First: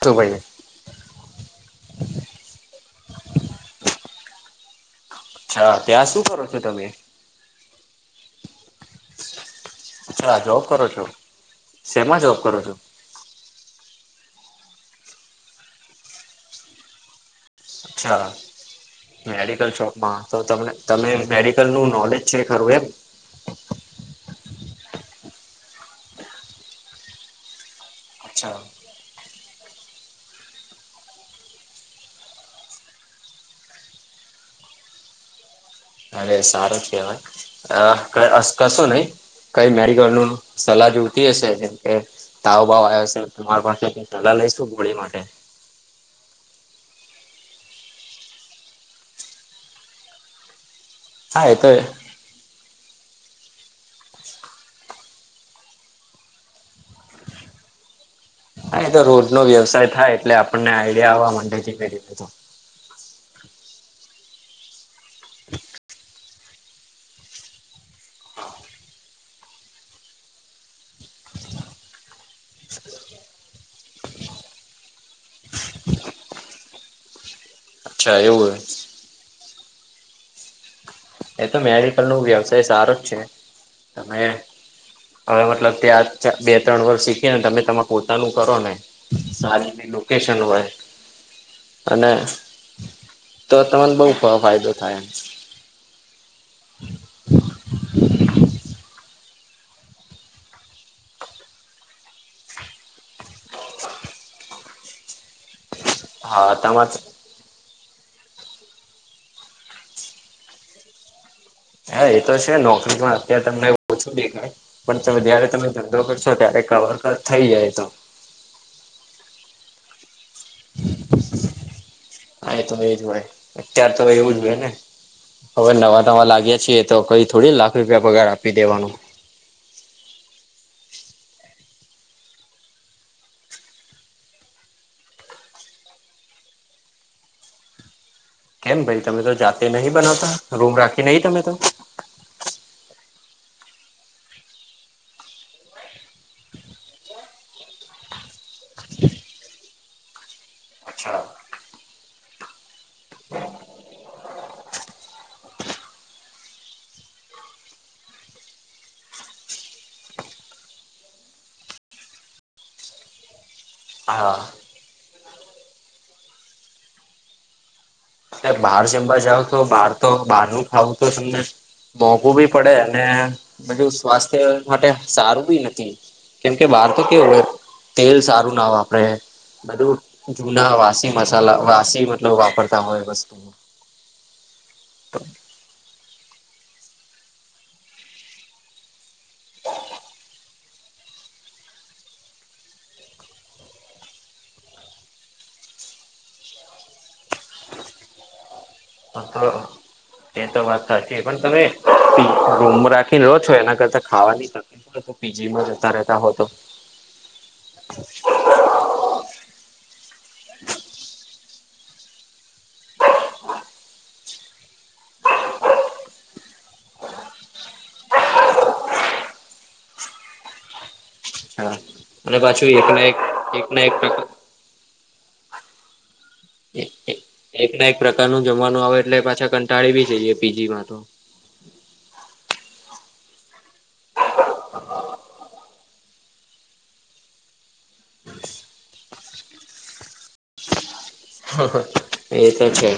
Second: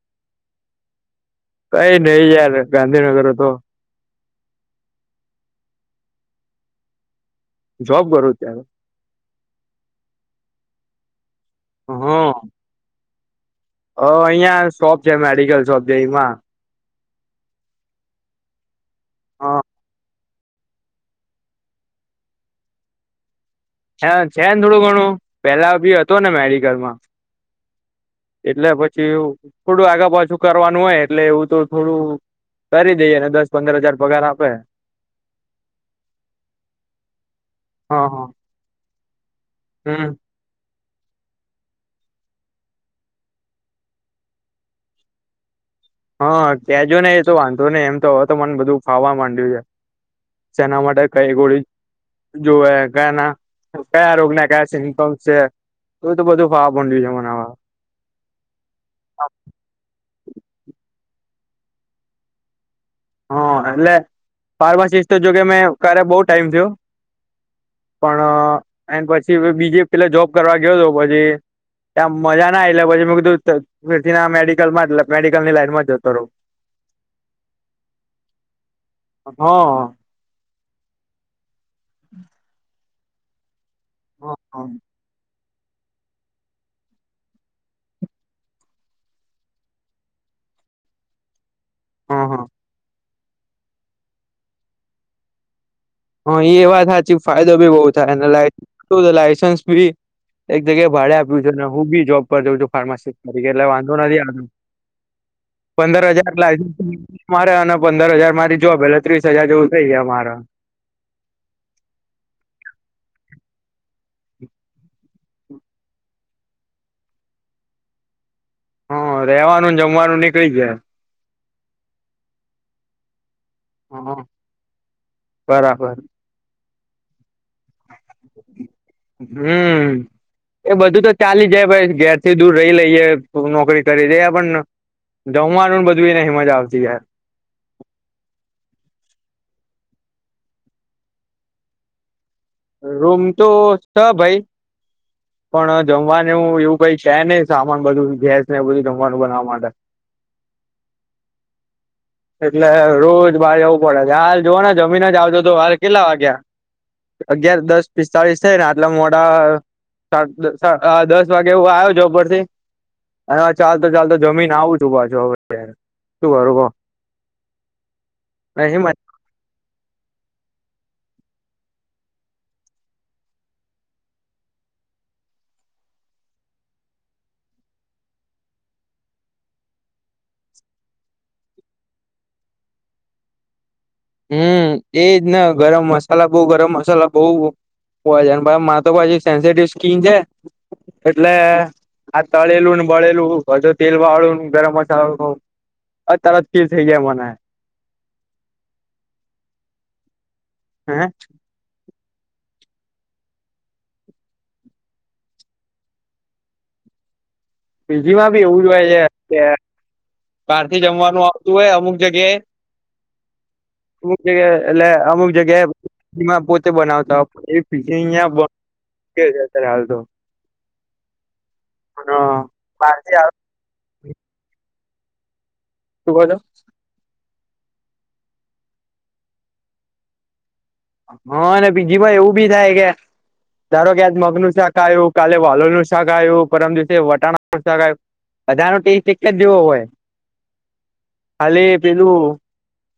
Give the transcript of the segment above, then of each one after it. Dubai. કઈ નહી યાર ગાંધીનગર તો અચ્છા ત્યાં શું કરો છો તમે જોબ કરો ત્યારે અ્છા જોબ કરો છો શેમાં જોબ કરો છો હ અહિયાં શોપ છે મેડિકલ શોપ છે એમાં અચ્છા હા, મેડિકલ શોપમાં તો તને તમે મેડિકલ નું નોલેજ છે ખરું એમ હ છે ને થોડું ઘણું પેલા બી હતો ને મેડિકલમાં અચ્છા એટલે પછી થોડું આગા પાછું કરવાનું હોય એટલે એવું તો થોડું કરી દઈએ અને દસ પંદર હજાર પગાર આપે અરે સારું હા હા કેહેવાય કસો નહી કઈ મેડિકલ હમ નું સલાહ જોઈતી હશે જેમ કે તાવ બાવ આયો હશે તો તમારી પાસે સલાહ લઈશું ગોળી માટે હા કેજો ને એ તો વાંધો નહી એમ તો હવે તો મને બધું ફાવા માંડ્યું છે જેના માટે કઈ હા એ ગોળી તો જોવે ક ના કયા રોગ ના કયા સિમ્ટમ્સ છે એ તો બધું ફાવા મડ્યું છે હવે મને હા તો રોજ નો વ્યવસાય થાય એટલે આપણને આઈડિયા આવવા માંડે કે કઈ રીત નુ હા એટલે ફાર્માસિસ્ટ જો કે મેં ક્યારે બઉ ટાઈમ થયો. પણ એ પછી બીજે પેલા જોબ કરવા ગયો હતો પછી. ત્યા મજા ના એટલે પછી મે કીધું ફ ના મેડિકલ માં મેડિકલ ની લાઈનમાં જતો રહવ અચ્છા એવું હોય. હ અ એ તો મેડિકલ નો વ્યવસાય સારો જ છે તમે હા હા હવે મતલબ ત્યાં જ બે ત્રણ વર્ષ શીખીએ ને તમે તમામે પોતાનું કરો ને સારી લોકેશ [unintelligible] [unintelligible] અને હા તો તમને બહુ ગણો ફાયદો થાય એમ. હા એ વાત હાચી ફાયદો બી એક જગ્યાએ ભાડે આપ્યું છે ને હું બી જોબ પર જઉં છું ફાર્માસિસ્ટ તરીકે એટલે વાંધો નથી આવતો. પંદર હજાર હા તમારે [inaudible] પંદર હજાર મારી જોબ એટલે ત્રીસ હજાર જેવું થઈ ગયા મારા હા એ તો છે નોકરી પણ અત્યારે તમને ઓછું દેખાય પણ તમે જયારે તમે ધંધો કરશો ત્યારે કવર કર થઈ જાય એ તો હહ રેવાનું ને જમવાનું નીકળી જાય. હા એ તો એજ હોય. અત્યાર હ તો એવું જ હોય ને હવે બરાબર. નવા નવા લાગ્યા છીએ તો કઈ થોડી લાખ રૂપિયા પગાર આપી દેવાનું હમ એ બધું તો ચાલી જાય ભાઈ ઘેરથી દૂર રહી લઈએ નોકરી કરી દે પણ જમવાનું ને બધું એ નહીં મજા આવતી યાર. કેમ ભાઈ તમે તો જાતે નહી બનાવતા? રૂમ રાખી નહી તમે તો? રૂમ તો ભાઈ પણ જમવાનું એવું કંઈ છે નહીં સામાન બધું ગેસ એ બધું જમવાનું બનાવા માટે અચ્છા એટલે રોજ બાર જવું પડે છે હાલ જોવા જમીન જ આવજો તો હાલ કેટલા વાગ્યા. અગિયાર દસ પિસ્તાળીસ થાય ને આટલા મોડા સાદ દસ અ આ દસ વાગે એવું આવ્યો છે ઉપરથી [unintelligible] ચાલ તો ચાલતો હા જમીને આવું છું પાછો હવે [unintelligible] શું કરું બો એટલે બહાર જમવા જાઉં તો બાર તો બહાર નું ખાવું તો તમને મોંઘું બી પડે અને બધું સ્વાસ્થ્ય માટે સારું બી નથી. કેમ કે બહાર તો કેવું હોય તેલ સારું ના વાપરે. બધું જુના વાસી મસાલા વાસી મતલબ વાપરતા હોય બસ. હમ એજ ને ગરમ મસાલા બઉ ગરમ મસાલા બહુ હોય છે અને મારે તો પછી સેન્સટિવ સ્કીન છે. એટલે આ તળેલું ને બળેલું વધારે તેલ વાળું ને ગરમ મસાલો અ તરત ફિલ થઈ જાય મને હઅ એ તો વાત હે સાચી પણ તમે રૂમ રાખીને રો છો એના કરતા ખાવાની તકલીફ હોય તો પીજીમાં જતા રેતા હોતો. પીજીમાં ભી એવું જ હોય છે કે બારથી જમવાનું આવતું હોય અમુક જગ્યાએ અમુક જગ્યા એટલે અમુક જગ્યાએ માં પોતે બનાવતા હોય એવી પીજી અહીંયા [inaudible] કે છે સર હાલ તો હા અને પાછું એકના બહારથી એક આવે એકના એક પ્રક શું બોલો? એક ના એક પ્રકારનું જમવાનું આવે એટલે પાછા કંટાળી બી જઈએ. પીજીમાં તો હહ ને પીજીમાં એવું બી થાય કે ધારો કે આજ મગનું શાક આયું, કાલે વાલોરનું શાક આયું, પરમ દિવસે વટાણાનું શાક આયુ. બધાનો ટેસ્ટ એક જ જેવો હોય. ખાલી પેલું એ તો છે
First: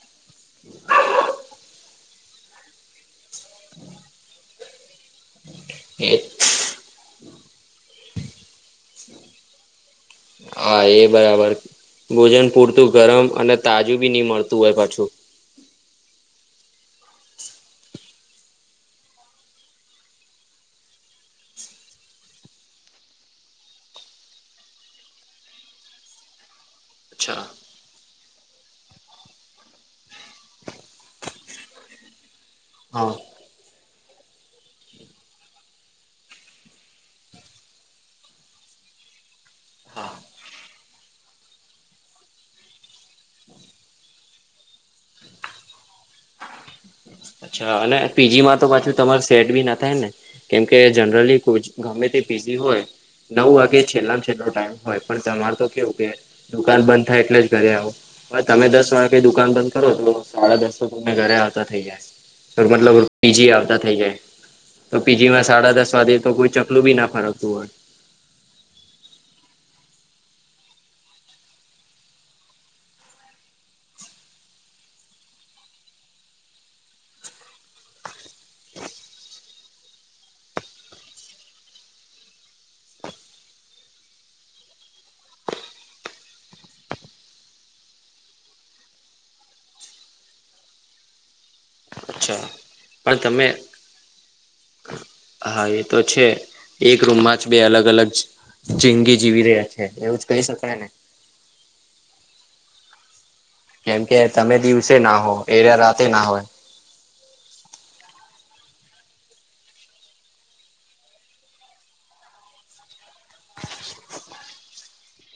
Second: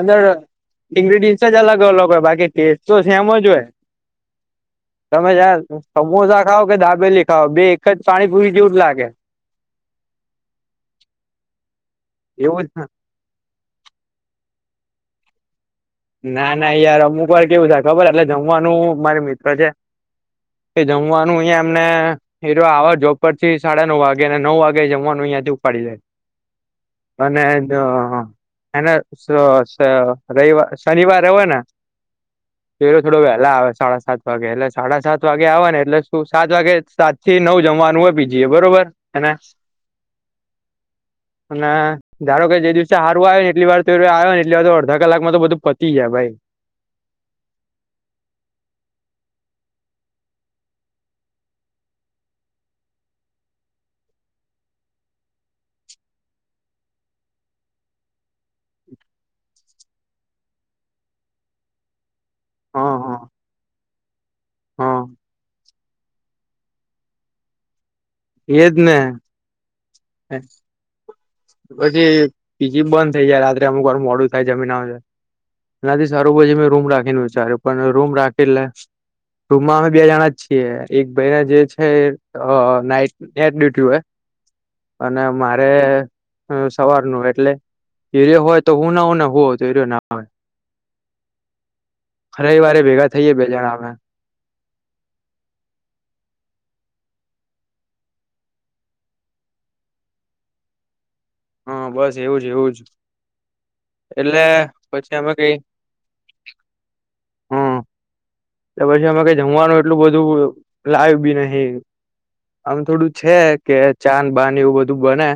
અંદર ઇંગ્રીડિયન જ અલગ એ અલગ હોય બાકી ટેસ્ટ તો સેમ જ હોય. તમે યાર એ સમોસા ખાવ કે દાબેલી ખાવ બે એક જ પાણીપુરી જેવું જ લાગે. [inaudible] [unintelligible] હા એ બરાબર ભોજન એવું જ પૂરતું ગરમ અને તાજું ભી ની મળત તું એ પાછું ના ના યાર અમુક વાર કેવું થાય ખબર એટલે જમવાનું મારે મિત્ર છે. એ જમવાનું અહીંયા અમને એરો આવે જોબ પરથી સાડા નવ વાગે ને નવ વાગે જમવાનું ઈયાથી ઉપાડી જાય. અને અચ્છા એનો એને સ સ રવિવાર શનિવારે હોય ને એરો હા થોડો વહેલા આવે સાડા સાત વાગે એટલે સાડા સાત વાગે આવે ને એટલે શું સાત વાગે સાત થી નવ જમ વાનું હોય પીજી એ બરોબર એને હા અને ધારો કે જે દિવસે હારું આયુ ને એટલી વાર તો એરો આયો ને એટલી વાર તો અડધા કલાકમાં તો બધું પત તીયા ભાઈ. અચ્છા અને પીજીમાં તો પાછું તમારે સેટ ભી ના થાય ને કેમકે જનરલી કોચ ગમે તે જી હોય નવ વાગે છેલ્લો છેલ્લો ટાઈમ હોય પણ તમારે તો કેવું કે દુકાન બંધ થાય એટલે જ ઘરે આવો. હવે તમે દસ વાગે દુકાન બંધ કરો તો સાડા દસ તો તમને ઘરે આવતા થઇ જાય. હા મતલબ હા પીજી આવતા થઈ જાય, તો હા પીજી માં સાડા દસ વાગેે તો કોઈ ચકલું ભી ના ફરકતું હોય. એજ ને. ને પછી પીજી બંધ થઇ જાય રાત્રે અમુક વાર મોડું થાય જમીન આવિન એનાથી સારું પછી મેં રૂમ રાખીને વિચાર્યું પણ રૂમ રાખી એટલે રૂમમાં અમે બે જણા જ છીએ એક ભાઈને જે છે અ નાઈટ નાટ ડ્યુટી હોય. અને મારે અ સવારનું એટલે હીરો હોય તો હું ના હોઉં ને, હું હોઉં તો હીરો ના હોય. અચ્છા રવિવારે ભેગા પણ થઈએે તમે બે જણા અમે. હા એ તો છે. એક રૂમમાં જ બે અલગ અલગ જિંદગી જીવી રહ્યા છે, એવું જ કહી શકાય ને. હા બસ એવું જ એવું જ. કેમ કે એટલે તમે દિવસે પછી ના અમે હો, કઈ એરા રાતે ના હોય. હમ પછી અમે કાઇ જમવાનું એટલું બધું લાઈ ભી નહીં આમ થોડું છે કે ચાન બાન એવું બધું બને.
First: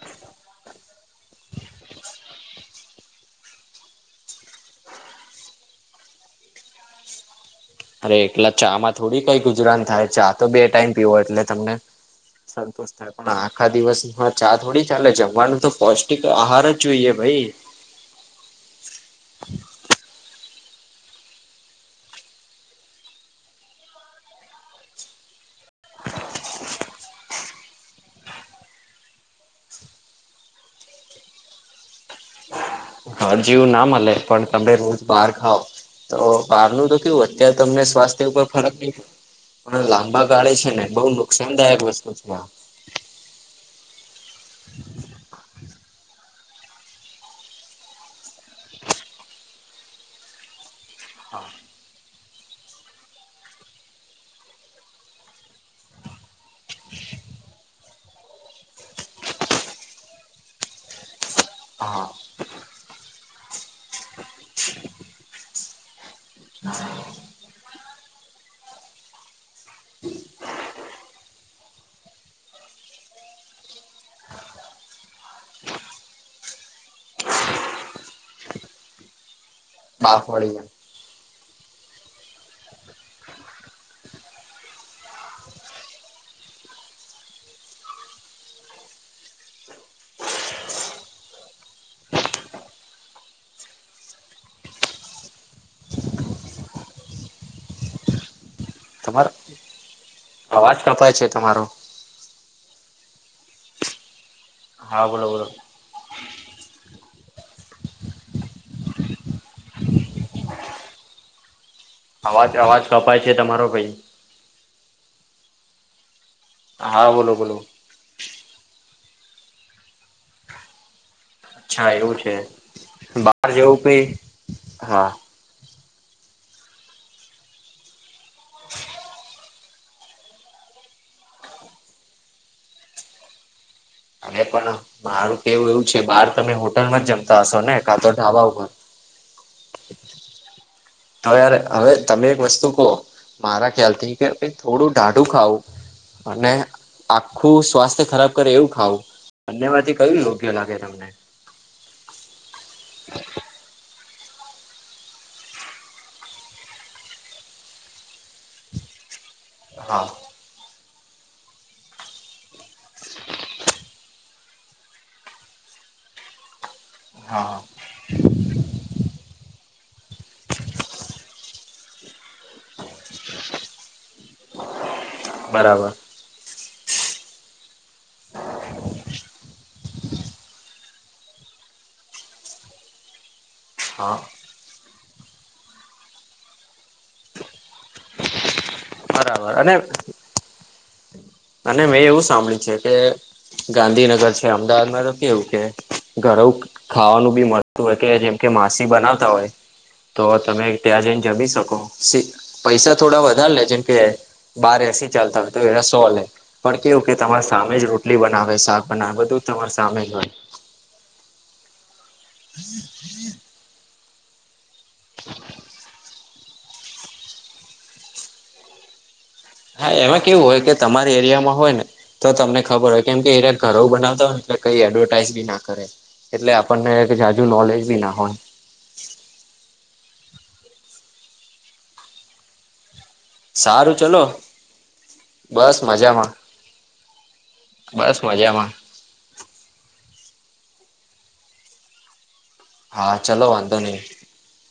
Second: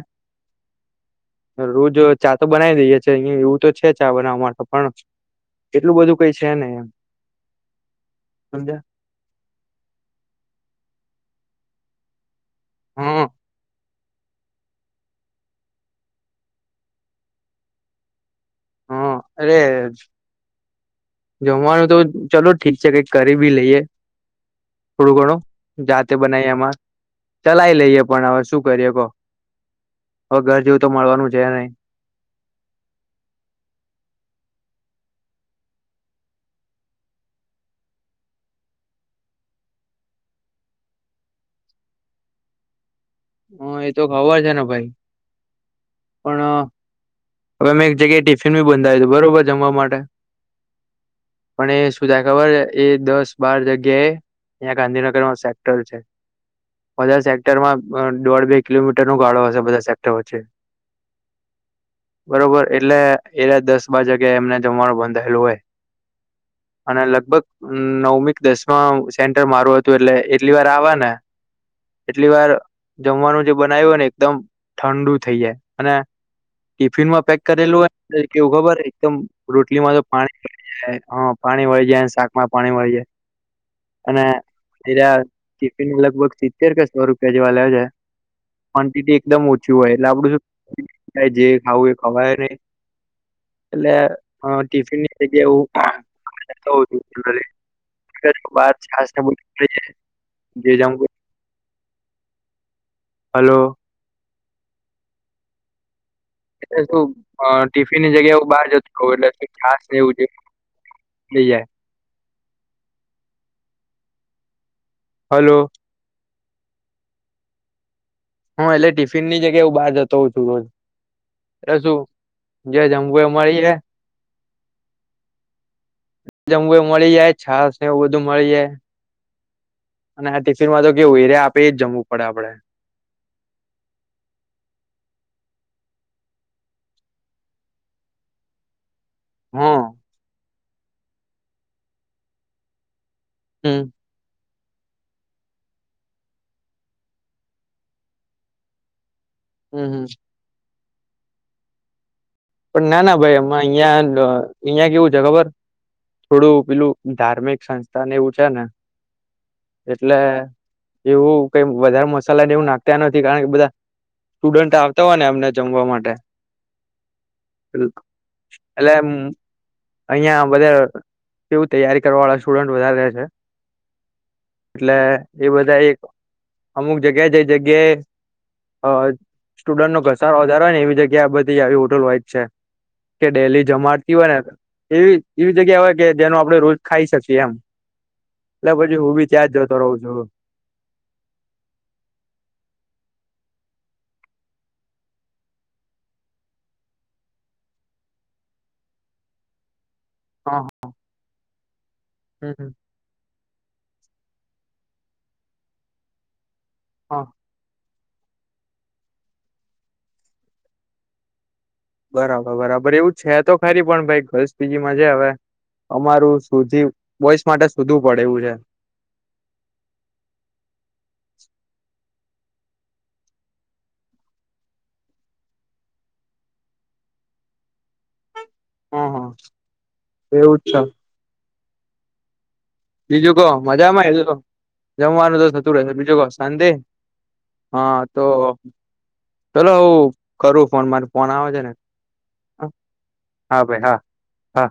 રોજ ચા તો બનાઈ દઈએે છે અહી એવું તો છે ચા બનાવવા માટે પણ એટલું બધું કઈ છે નઈ એમ. અરે એકલા ચા સમજ્યા માં થોડી કઈ ગુજરાન થાય ચા તો બે ટાઈમ પીવો એટલે તમને સંતોષ થાય હા પણ, આખા દિવસ હા ચા થોડી ચાલે જમવાનું તો પૌષ્ટિક આહાર જ જોઈએ ભઈ. હા અરેજ જમવાનું તો ચલો ઠીક છે, કઈક કરી ભી લઈએ. થોડું ઘણું જાતે બનાય એમાં ચલાય લઈએ પણ હવે શું કરીએ, કો. હવે ઘર જેવું તો મળવાનું છે નઈ. ઘર જેવું ના મળે, પણ તમે રોજ બાર ખાવ તો બહારનું તો કેવું અત્યારે તમને સ્વાસ્થ્ય ઉપર ફરક ની પણ લાંબા ગાળે છે ને બહુ નુકસાનદાયક વસ્તુ છે આ. હ એ તો ખબર છે ને ભાઈ પણ અ હવે મે એક જગ્યાએ ટિફિન બી બંધાયુ તું બરોબર જમવા માટે. પણ એ સુું થાય. ખબર એ દસ બાર જગ્યા એ ત્યાં ગાંધીનગરમાં સેક્ટર છે. બધા સેક્ટરમાં દોઢ બે કિલોમીટર નો ગાળો હશે બધા સેક્ટર વચ્ચે. હા બરોબર એટલે એરા દસ બાર વાગ્યા એમને જમવાનું બંધાયેલું હોય. હા. અને લગભગ નવમી કે દસમાં સેન્ટર મારું હતું એટલે એટલી વાર આવે ને એટલી વાર જમવાનું જે બનાવ્યું હોય ને એકદમ ઠંડુ થઇ જાય અને ટિફિન માં પેક કરેલું હોય કેવું ખબર એકદમ રોટલીમાં તો બાફવાળી પાણી [unintelligible] અ પાણી વળી જાયને, શાકમાં પાણી વળી જાય. અને એર્યા ટિફિન લગભગ સિત્તેર કે સો રૂપિયા જેવા લે છે. કવોન્ટેટી એકદમ ઓછી હોય એટલે આપડું શું જે ખાવું એ ખવાય નઈ એટલે અ ટિફિનની જગ્યા હું. તમારો [unintelligible] [unintelligible] અવાજ કપાય છે તમારો. હલો. હા બોલો બોલો. એટલે શું અ ટિફિનની જગ્યાએ હું બહાર જત ખઉં એટલે શ છાસ એવું જે કઈ. નઈ જાય. અવાજ અવાજ કપાય છે તમારો ભઈ. હલો. હા બોલો બોલો. હું એટલે ટિફિનની જગ્યા હું બાર જતો હોઉ છું રોજ. એટલે અચ્છા શું એવું છે. જે જમવું એ બહાર મળી જાય જવું કઈ હા. જમવુંએ મળી જાય છાસ એવું બધું મળી જાય. અને આ ટિફિર માં તો કે એર્યા આપે એજ જમવું પડે આપડે. અને પણ મારું કેવું એવું છે બહાર તમે હોટલમાં જમતા હશો ને કાતો ઢાબા ઉપર. હ અ. હવે હવે તમે એક વસ્તુ કો મારા હમ ખ્યાલ થી કે થોડું ઢાઢુ ખાવું અને આખું સ્વાસ્થ્ય ખરાબ કરે એવું ખાવું બંને હમ માંથી હમ કયું યોગ્ય લાગે તમને. પણ ના ના ભાઈ એમાં અહિયાં અહિયાં કેવું છે ખબર થોડું પેલું ધાર્મિક સંસ્થાન એવું છે ને હા એટલે એવું કઈ વધારે મસાલા ને એવું નાખતા નથી કારણ કે બધા સ્ટુડન્ટ આવતા હોય ને અમને જમવા માટે. હા એલે હ. અહિયાં બધા કેવું તૈયારી કરવાવાળા સ્ટુડન્ટ વધારે રહે છે. એટલે એ બધા બરાબર એક અમુક જગ્યા જે જગ્યાએ હજ. સ્ટુડન્ટનો ઘસારો વધારે હોય ને એવી જગ્યા બધી આવી હોટલ હોય જ છે. કે ડેલી જમાડતી હા હોય ને એવી એવી જગ્યા હોય કે જેનો આપણેે રોજ ખાઈ શકીએ એમ. એટલે પછી હું બી ત્યાં બરાબર જ અને જતો રહું છું. અને મેં એવું સાંભળ્યું છે કે ગાંધીનગર છે અમદાવાદમાં તો કેવું કે ઘરઉ ખાવાનું બી મળતું હોય કે જેમ કે માસી બનાવતા હોય તો હા તમે ત્યાં જઈને જમી શકો હમ હમ પૈસા થોડા વધારે લે. જેમ કે બાર એસી ચાલતા હોય તો એના સો લે પણ કેવું કે હા તમારી સામે રો ટલી બનાવે શાક બનાવે બધું તમાર સામે જ હોય. બરાબર બરાબર એવું છે તો ખરી પણ ભાઈ ગર્લ્સ પીજીમાં છે જ હવે અમારું સુધી બોઈસ માટે શોધવું પડે એવું છે. હા એમાં કેવું હોય કે તમારી એરિયામાં હોય ને. તો તમને ખબર હોય કેમ કે એ ઘરોઉ બનાવતા હોયને એટલે કઈ એડવર્ટાઈઝ બી ના કરે. એટલે આપણને જાજુ નોલેજ બી ના હોય. હ હ એવું જ છે બીજું કહો સારું મજામાં ચલો જમવાનું તો થતું બસ રહેશે બીજું કહો મજામાં શાંતિ. હા બસ તો મજામાં ચલો હું કરું ફોન મારે ફોન આવે છે ને. હા ચલો હા વાંધો ભાઈ નહી હા હા.